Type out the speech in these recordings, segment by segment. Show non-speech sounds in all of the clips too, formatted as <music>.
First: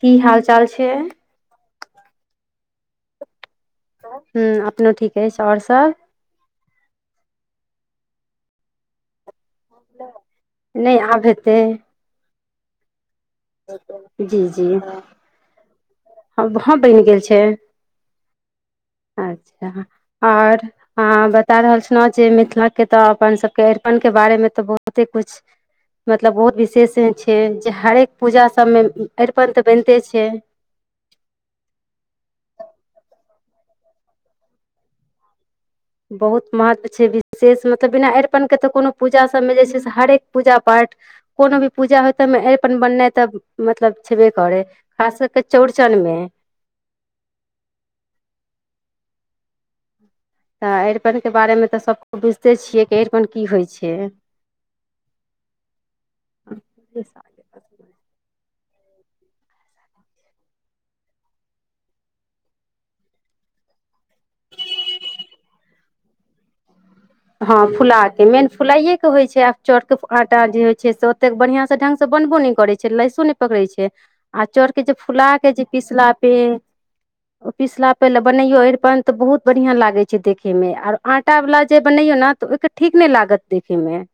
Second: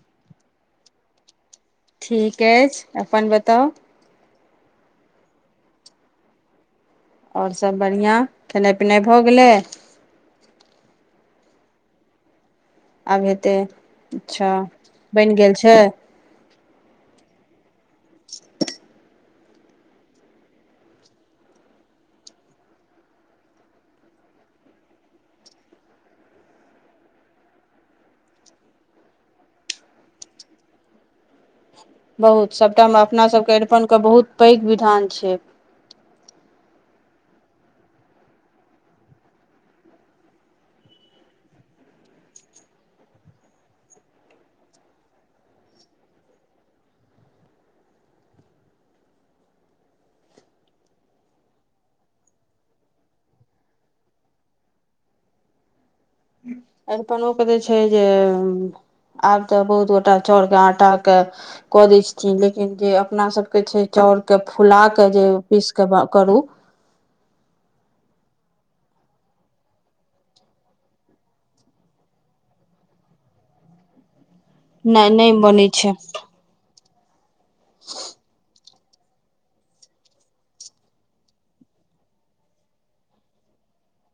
की हाल चाल छैय ठीक अछि अपन बताउ हू अपनो ठीके अईछ आओर सब आओर सभ बढ़िआँ खेनाइ पिनाइ भऽ गेलै नहि आब हेतै आब हेतै जी अच्छा जी बनि गेल छै हाँ बनि गेल छै <inaudible> अच्छा और बता रहल छलहुँ जे मिथिला के तऽ अपन सबके अरिपन के बारे मे तऽ बहुते कुछ मतलब बहुत विशेष छै जे हरेक पूजा सभमे अरिपन तऽ बनिते छै बहुत सभटामे अपनासभके अरिपनके बहुत पैघ विधान छै बहुत महत्व छै विशेष मतलब बिना अरिपनके तऽ कोनो पूजा सबमे जे छै से हरेक पूजा पाठ कोनो भी पूजा हो बन तऽ मतलब छेबे करै खास कर चौर जनमे तऽ अरिपनके बारेमे तऽ सभक बुझिते छियै कि अरिपन की होइ छै <inaudible> अरिप ओ क छै जे आब तऽ बहुत गोटा चाउरके आटा के कऽ दै छथिन लेकिन जे अपना सबके छै चाउर के फुला के जे पीस के करू ह हँ फुला के मेन फुलाइए के होइ छै आब चरके आटा जे होइ छै से ओतेक बढ़िआं से ढंग से बनबो नहि करै छैय लैसो नहि पकड़े छैय आ चोर के जे नहि फुला नहि के जे बनै छै पीसला पे ओ पिसला पे ले बनैयो तऽ बहुत बढ़िया लागे छैय देखे में और आटा वाला जे बनैयो ने तऽ ओहिके ठीक नहि लागत देखै मे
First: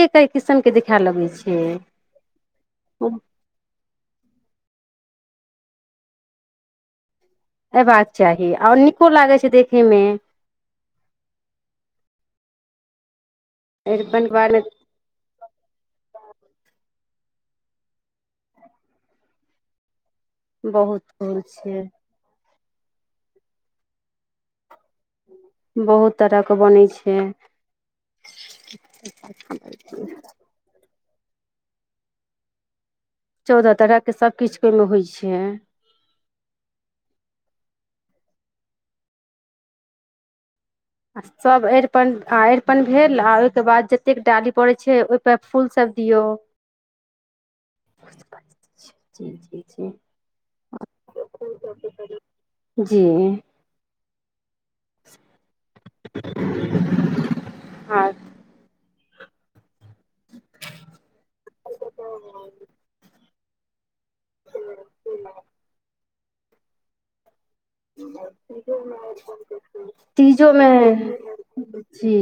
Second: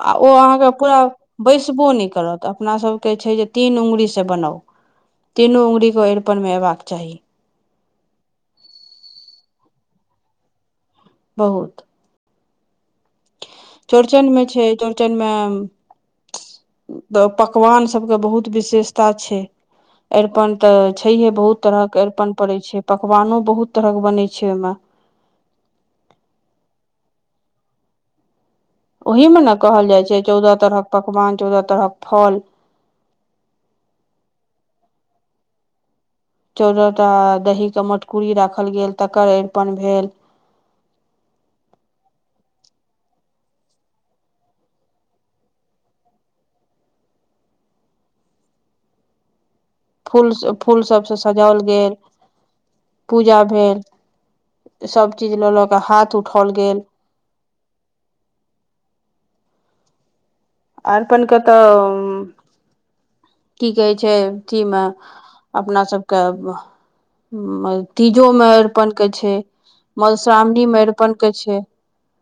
आ ओ अहाँके पूरा छै बैसबो नहि करत अपनासभके छैय जे तीन अङ्गुरसँ बनाउ। <inaudible> तीनू उंगुरीे अरिपन मे अयबाक चाही। अबाक चाही आओर नीको लागै छैय देखेमे बहुत अरिपनके चौड़चनमे छैय बारेमे चौड़चनमे तऽ पकवान सभके बहुत विशेषता छैय। अरिपन तऽ बहुत छैहे भूल बहुत छै तरहक अरिपन पड़ैत छैय पकवानो बहुत तरहक बनै छैय ओहिमे। बहुत तरहके बनै छैय। ओहीमे ने कहल जाइ छैय चौदह तरहक पकवान चौदह तरहक फल चौदह तरहके सभकिछुके ओहिमे होइ छैय। चौदह टा दहीके मटकूरी राखल गेल तकर अरिपन भेल आ सभ अरिपन आ अरिपन भेल आ ओहिके बाद जतेक डाली पड़ैत छैय ओहिपर फूल सभ दियो फूल फूल सभसँ सजाओल गेल जी पूजा भेल सभ चीज लऽ ल कऽ हाथ उठाओल गेल आ आहिपन क तऽ की कहै छैय अथीमे अपना सभके तीजोमे अरिपनके छैय तीजोमे मधुश्रावणीमे अरिपनके छैय। जी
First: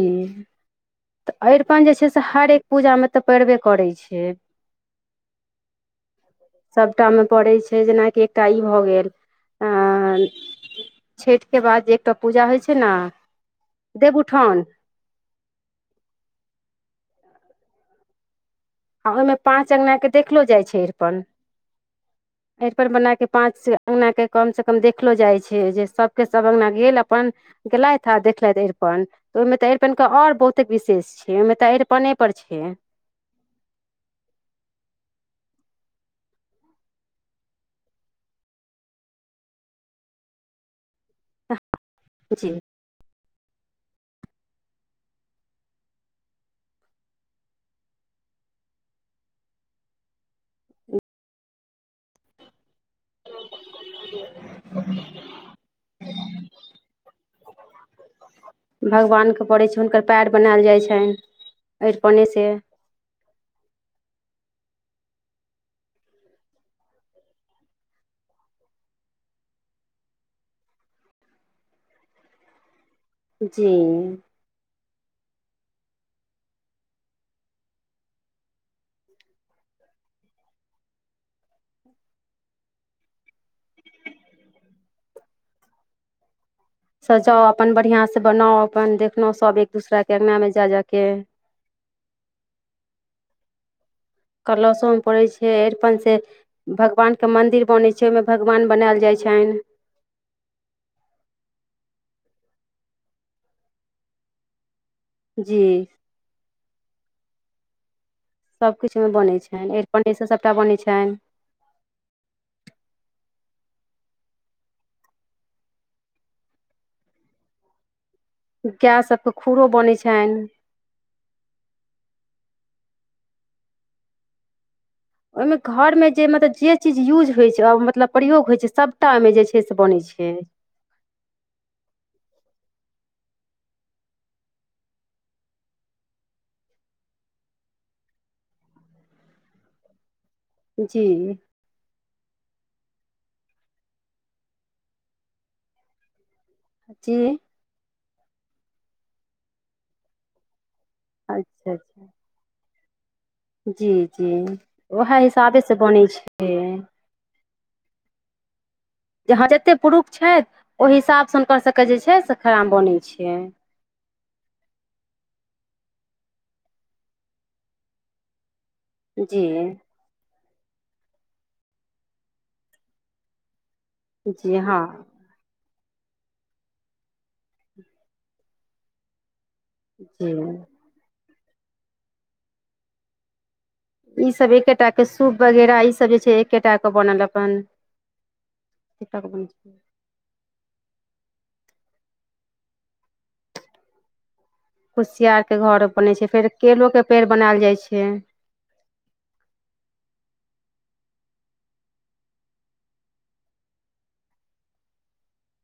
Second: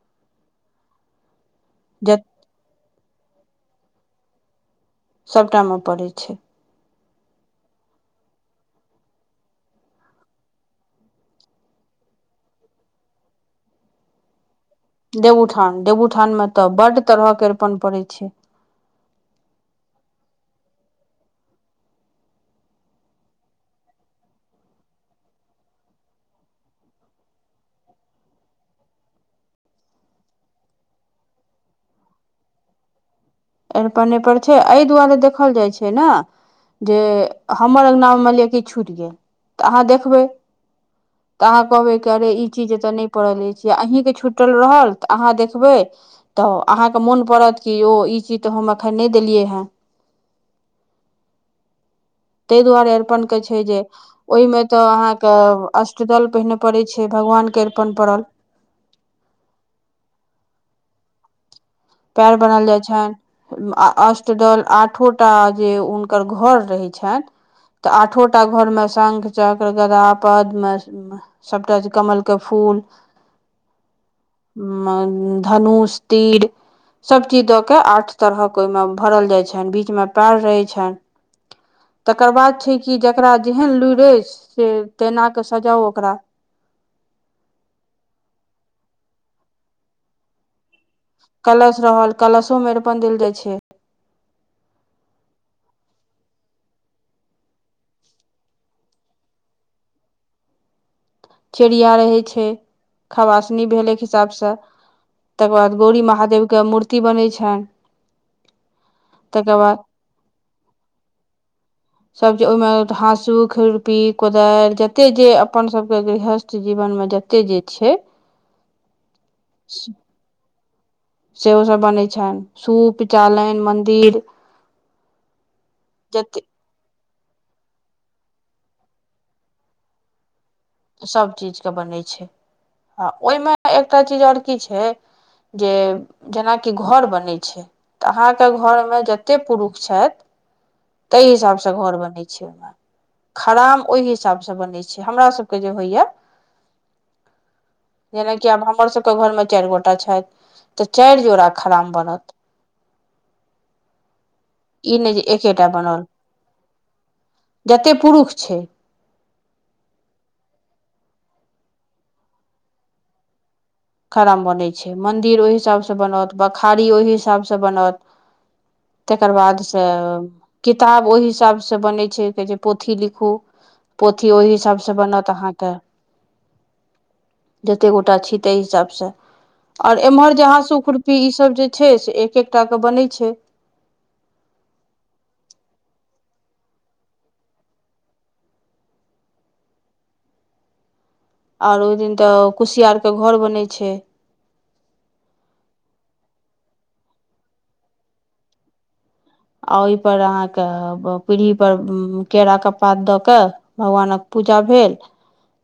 तऽ अरिपन जे छैय ज से हर एक पूजामे तऽ पइड़बे करै छैय। सभटामे पड़ैत छैय। टा मे पड़ै छैय जेनाकि एकटा ई भ गेल आ छठि के बाद जे एकटा पूजा होइ छैय ना देवउठोन देवउठान देवउठानमे तऽ बड्ड तरहके अरिपन पड़ै छैय। आ ओहिमे पाँच अङंगनाके देखलो जाइ छैय अरपन। अरिपन बना केँ पांच से अंगना के कम से कम देखलो जाइ छै जे सभके सभ अंगना गेल अपन गेलथि आ देखलथि अरिपन ओहिमे तऽ अरिपनके आओर बहुते विशेष छै ओहिमे तऽ अरिपने पर छै <inaudible> अरिपनेपर छैय एहि दुआरे देखल जाइ छैय ना जे हमर अङ्गनामे मानि लिअ कि छूटि गेल तऽ अहाँ देखबै त अहा कहबै क अरे ई जी चीज तऽ नहि परल अछि अहि छुटल रहल तऽ अहाँ देखबै तऽ अहाँके मोन पड़त कि ओ ई चीज हम अखन नै देलियै हन। द्वारे अरिपन के छैय जे ओहिमे तऽ अहाँके अष्टदल पहिने पड़े छैय भगवान के पन पड़ल भगवान के पड़े छैय हुनकर पैर बना छैन पैर बनाल जाइ छनि अष्ट दल आठ आठोटा जे हुनकर घर रहै छनि तऽ आठो टा घरमे शंख चक्र गदा पदम सभटा कमलके फूल जी धनुष तीर सभ चीज दऽ केऽ आठ तरहक ओहिमे भरल जाइ छनि बीचमे पैर रहै छनि तकर बाद छै कि जकरा जेहन लुड़ि अछि से तेना कऽ सजाउ ओकरा सजाउ अपन बढ़ियां सँ बनाउ अपन देखलहु सभ एक दूसरा के अंगना मे जा जाक कलश रहल कलशो मे अरिपन देल जाइत छै कलशो मे पड़ैत छै अरिपन से भगवान के मंदिर बनै छै ओहिमे भगवान बनायल जाय छै छनि। चिड़िया रहै छै खवासनी भेलै एक हिसाबसँ तकर जी बाद गौरी महादेव केँ मूर्ति बनै छैन सभकिछु मे बनै छनि अरिपनेसँ सभटा बनै छनि सबजे ओहिमे हाँसुक खुरपी कोदारि जते जे अपन सभके गृहस्थ जीवनमे जते जे छै गाय सभके खूरो बनै छनि सेहोसभ बनै छनि सूप चालनि मन्दिर ओहिमे घर मे जे जते मतलब जे चीज यूज होइ छै मतलब प्रयोग होइ छै सभटा ओहिमे जे छै से बनै छै सभ चीजके बनै छै आ ओहिमे एकटा चीज आओर की छै जे जेनाकि घर बनै छै तऽ अहाँके घरमे जते पुरुष छथि जी तहि हिसाबसँ घर बनै छै ओहिमे खराम ओहि हिसाबसँ बनै छै हमरा सभके जे होइया की <inaudible> जेनाकि आब हमर सभ केँ घरमे चारि गोटा छथि तऽ चारि जोड़ा अच्छा खराम अच्छा बनत जी जी ई नहि उएहे जे एकेटा हिसाबेसँ बनल बनैत छै जतेक पुरुष छै जे हँ जतेक पुरुष छथि ओहि हिसाबसँ हुनकर सभके जे छै से खड़ाम बनै छै खड़ाम बनै छै मन्दिर ओहि हिसाबसँ बनत बखारी ओहि हिसाबसँ बनत तकर जी बादसँ किताब ओहि हिसाबसँ बनै छै जे पोथी लिखू पोथी ओहि जी हँ हिसाब से बनत अहाँके जते गोटा छी तै हिसाब सँ आओर जी इम्हर जे हाँसु खुरपी ई सभ जे छै से एक एकटा कऽ बनै छै ईसभ एकेटाके सूप वगैरह ईसभ जे छै एकेटाके बनल अपन सिताके बन छ <inaudible> आओर ओहि दिन तऽ कुसियारकेँ घर बनै छै कुसियारके घर बनै छै फेर केलोके पेड़ बनायल जाइ छै आ ओहिपर अहाँके पीढ़ी पर केरा केँ पात दऽ क भगवानक पूजा भेल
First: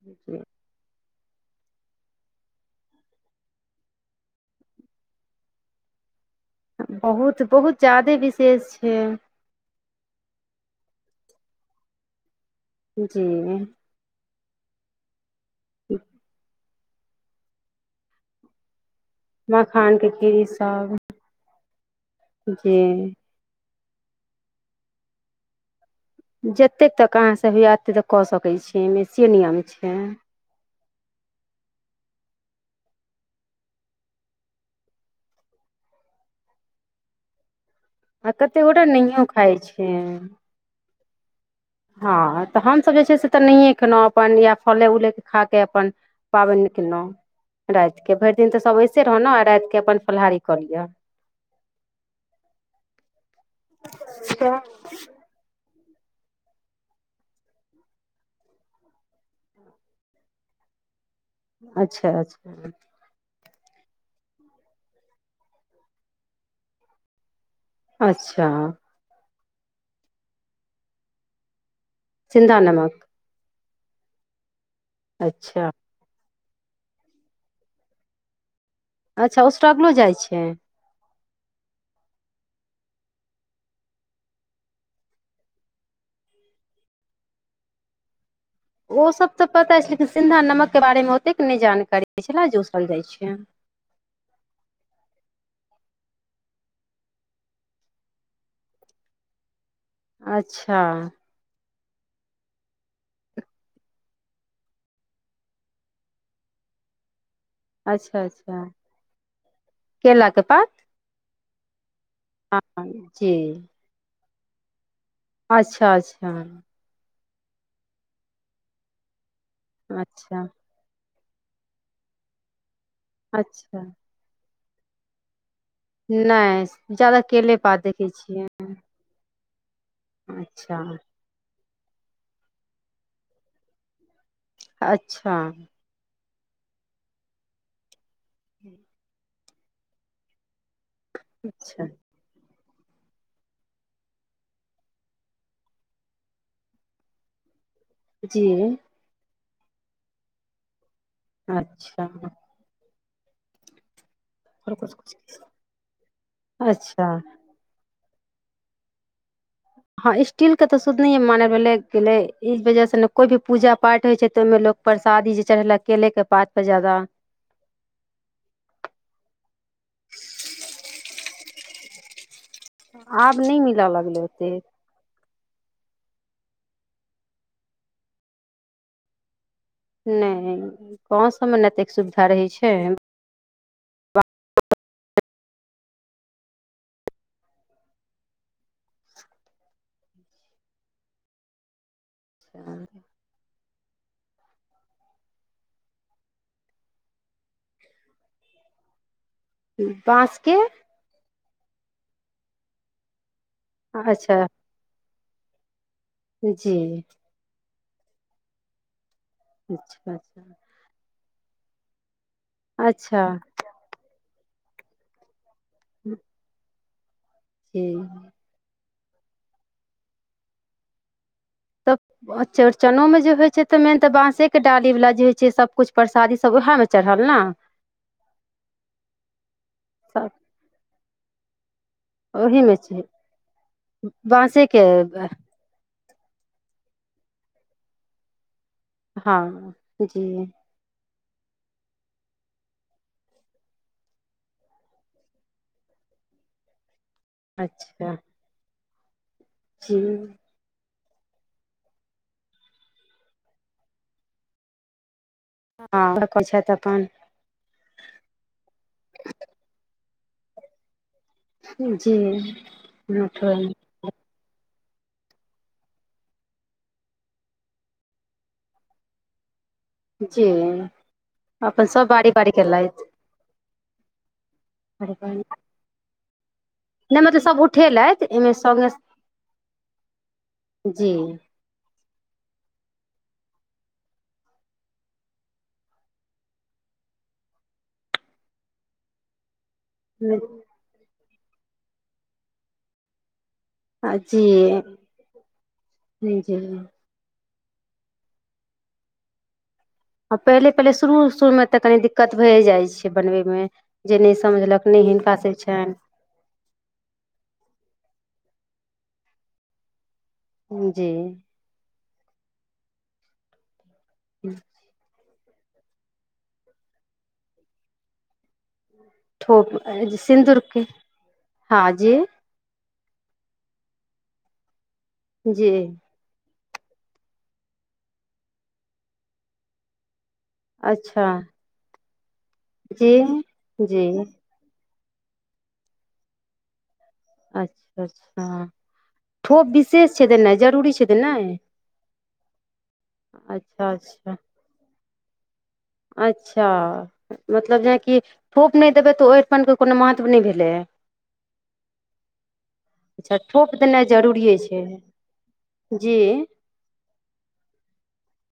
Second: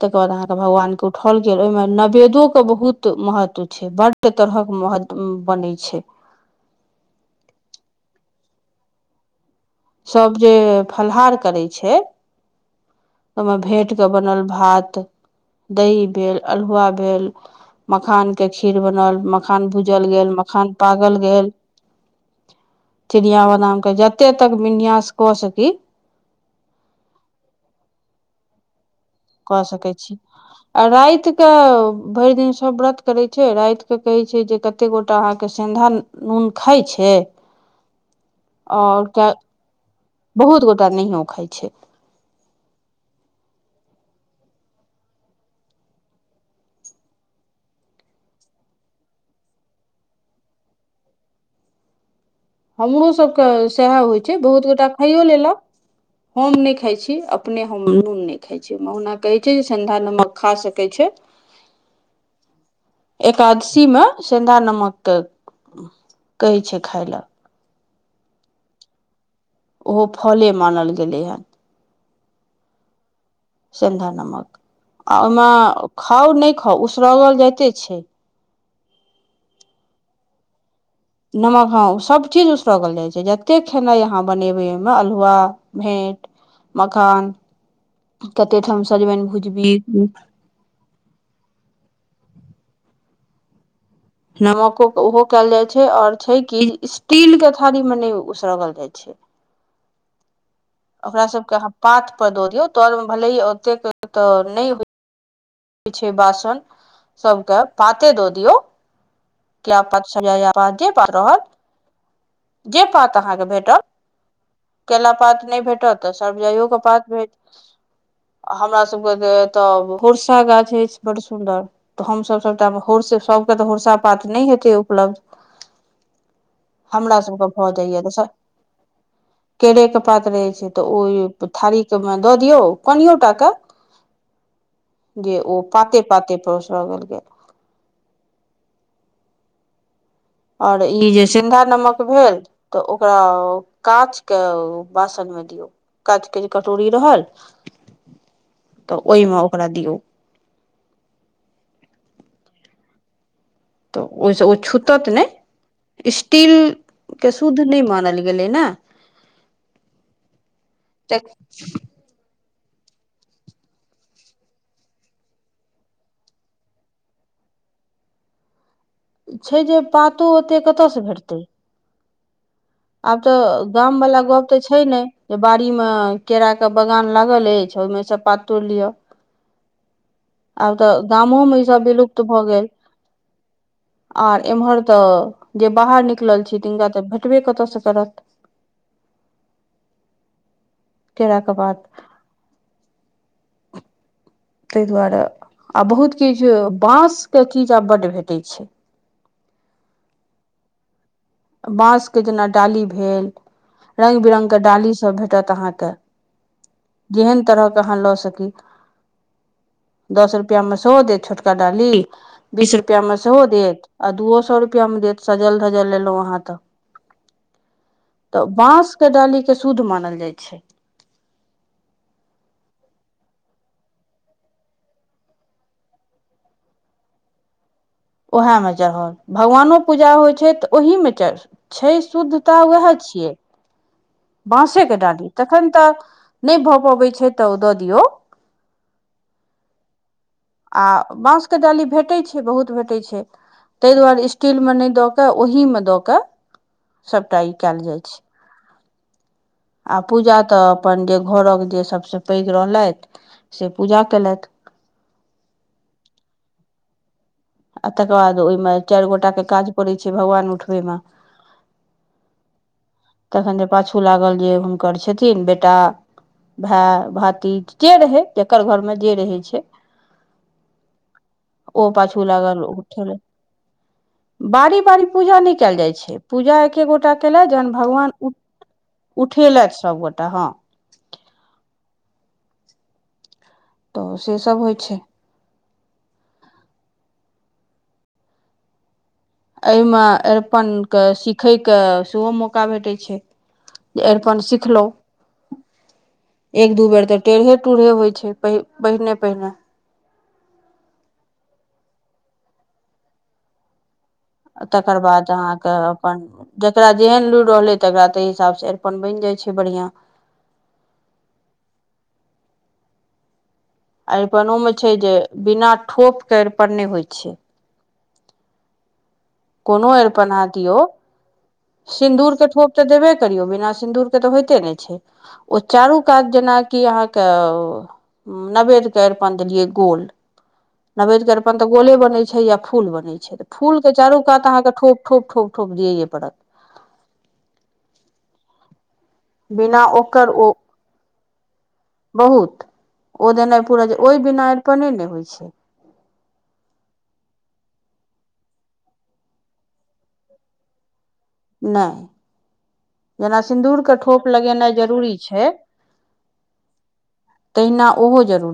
तकर बाद अहाँके भगवान केँ खौल गेल ओहिमे नैवेदोेक बहुत महत्व छै बड्ड तरहक महत्व बनै छै बहुत बहुत ज्यादे विशेष छै सभ जे फलाहार करै छै ओहिमे जी भेट के बनल भात दही भेल अल्हुआ भेल भेल मखान के खीर बनल मखान मखानके भूजल गेल खीरी मखान सब तागल गेल जी के जते तक विन्यास कऽ सकी जतेक तक अहाँसँ होइए एतेक तक कऽ सकै छी एहिमे से नियम कऽ सकै छै छी आ राति के भरि दिन सब व्रत करे छै राति के कहे छै जे कते गोटा अहाँ के सें धा नून खाइ छै आ कतेक गोटा आओर नहींयो खाइ छै बहुत गोटा नहियो खाइ छै हँ तऽ हमसभ जे छै से तऽ नहिए देखलहुँ अपन यैह फले उले के खा के अपन पाबनि केलहुँ रातिकेँ भरि दिन तऽ सभ ऐसे रहलौ आ रातिकेँ अपन फलाहारी कऽ लिय हमरो सभके सएह होइ छै बहुत गोटा खाइयो लेलक हम नहि खाइ छी अपने हम नून नहि खाइत छी ओना कहैत छै जे सिंधा नमक खा सकैत छै अच्छा अच्छा एकादशी मे सेन्धा नमक के कहय छै खाय लेल अच्छा ओहो फले मानल गेलै हन सिंधा नमक सिंधा नमक आ ओमे अच्छा खाउ नहि खाउ उसरगल जाइते छै अच्छा उसरगलो जाइ छै नमक हँं सभ चीज उसरगल जाइ छै जते खेनाइ अहाँ बनेबै ओहिमे अल्हुआ भी मखान कते ठाम ओ सजमनि सब तऽ भुजबी पता छै लेकिन सिन्धा नमक के बारे मे ओतेक नहि जानकारी छलै जे कहल जाइ छै नमको ओहो कयल जाइ छै आओर छै कि स्टील के थारी मे नहि उसरगल जाइ छै अ ओकरा सबके अहाँ पात पर दऽ दियौ तौर मे भलेही ओतेक तऽ नहि होइ पीछे बासन सबके पाते अच्छा दो दियौ अच्छा किया प केला के पात <unintelligible> जे हँ पात जी अहाँकेँ भेटत केला पात नहि अच्छा भेटत तऽ अच्छा संजाइयो के पात भेट हमरा सबके तऽ तब अच्छा होरसा गाछ अछि बड़ सुन्दर तऽ हम सब सबटा होड़ से सभके तऽ अच्छा हुरसा पात नहि हेतै उपलब्ध नहि हमरा जादा सभके केले भऽ पात जाइए देखै तऽ छियै केरेके पात रहय छै अच्छा तऽ ओ थारीके मे दऽ दियौ कोनिओ टा के जे अच्छा ओ पाते पाते पर उसरगल गेल <unintelligible> आओर ई जे सिन्धा अच्छा नमक भेल तऽ ओकरा काँचके बासन मे दियौ काँचके जे कटोरी रहल जी तऽ ओहिमे ओकरा दिऔ अच्छा तऽ ओहि से ओ छुतत ने स्टील अच्छा के शुद्ध नहि मानल गेलै न हँ स्टील के तऽ शुध नहि मानल गेलै ई वजह से ने कोइ भी पूजा पाठ होइ छै तऽ ओहिमे लग परसादी जे चढ़ेलक केले के पात पर ज्यादा <inaudible> छै जे पातो ओते कतसँ भेटतै आब तऽ नहि मिलऽ लगलै गामवला गप ओतेक तऽ छै ने जे बाड़ी मे केराक के बगान लागल अछि ओहिमेसँ पात तोड़ि लिअ नहि आब तऽ गाँव गामोमे सबमे ई ने सभ एतेक विलुप्त सुविधा भऽ रहै गेल छै आर एम्हर तऽ जे बाहर निकलल छै तिनका तऽ भेटबे कतयसँ करत <inaudible> केड़ा के बाद तहि दुआरे आ बहुत किछु बाँसके चीज आब बड्ड भेटै छै बाँसके बाँसके जेना डाली भेल र्ंग अच्छा बिरंगके डालीसभ भेटत अहाँके जी कहाँ लऽ सकी अच्छा दस अच्छा रुपया मे सेहो देत छोटका डाली बीस रुपआ मे अच्छा सेहो देत आ दूओ सए रुपआ मे देत सजल धजल लेलहुँ अहाँ तऽ जी तऽ बाँसके डालीके शुद्ध मानल जाइ छै तऽ चौड़चनो मे जे होइ छै तऽ मेन तऽ बांसे के डाली वाला जे छै सबकुछ परसादी सब उहै में चढ़ल न उएहमे चढ़ल भगवानो पूजा सब होइ छै तऽ ओहीमे चढ़ छै शुद्धताऽ ओहीमे उएह छै छियै बाँसेके डाली तखन तऽ नहि भऽ पबैत छै तऽ ओ दऽ दियौ हँ जी आ बाँसके डाली भेटय छै बहुत भेटय छै तहि दुआरे स्टीलमे नहि दऽ कऽ ओहीमे दऽ कऽ सभटा ई कयल जाइत अच्छा छै जी आ पूजा तऽ अपन जे घरक जे सभसँ पैघ रहलथि से पूजा कैलथ हँ घर पर छथि अपन आ तकर बाद ओहिमे चारि गोटा के काज पड़े छै भगवान उठबे में जी तखन जे उठबैय पाछू मे लागल जे हुनकर छथिन बेटा भाय भाती जे रहय जकर घरमे जे रहय छै जी अपन सब बारी बारी अगर उ उठलै बारी बारी केलथि पूजा नहि कयल जाइ छै पूजा एके गोटा नहि मतलब केलथि सभ जहन भगवान उठेलथि एहिमे सङ्गे उठेलथि सभगोटा हँ जी तऽ से सभ होइ छै एहिमे अरिपनके सीखयके सेहो मौका भेटय छै जे अरिपन सिखलहु जी जी एक दू बेर तऽ टेढ़े टूढ़े होइ छै प पहिने पहिने आ पहिले पहिले शुरू शुरूमे तऽ कनी दिक्कत भए जाइत छै बनबैमे जे नहि समझलक तकर नहि बाद हिनका से अहाँके छनि अपन जकरा जेहन लूरि रहलै तकरा ताहि हिसाबसँ अरिपन बनि जाइ छै बढ़िआँ जी अरिपन ओमे छै जे बिना ठोपके अरिपन नहि होइ छै ठोप कोनो अरिपन अहाँ दियौ सिन्दूरके हँ जी सिन्दूरके ठोप तऽ देबे करियौ बिना सिन्दूरके तऽ होइते नहि छै ओ जी चारु काज जेना की अहाँके नवेद्यके अरिपन देलियै गोल अच्छा नवेद्यकेँ अरिपण तऽ गोले बनैत छै या फूल जी बनैत छै तऽ फूल के जी चारू कात अहाँके ठोप ठोप ठोप ठोक दियैये पड़त अच्छा अच्छा ठोप बिना विशेष छै ओकर ओ देनाइ जरूरी छै देनाइ बहुत ओ देनाइ पूरा अच्छा छै ओहि अच्छा बिना अरिपने ने होइ छै अच्छा मतलब जेनाकि थोप नहि देबै तऽ ओ अरिपनके कोनो महत्व नहि भेलै नहि अच्छा जेना ठोप सिन्दूरके देनाइ ठोप जरूरिए लगेनाइ छै जरूरी छै जी तहिना ओहो जरूरी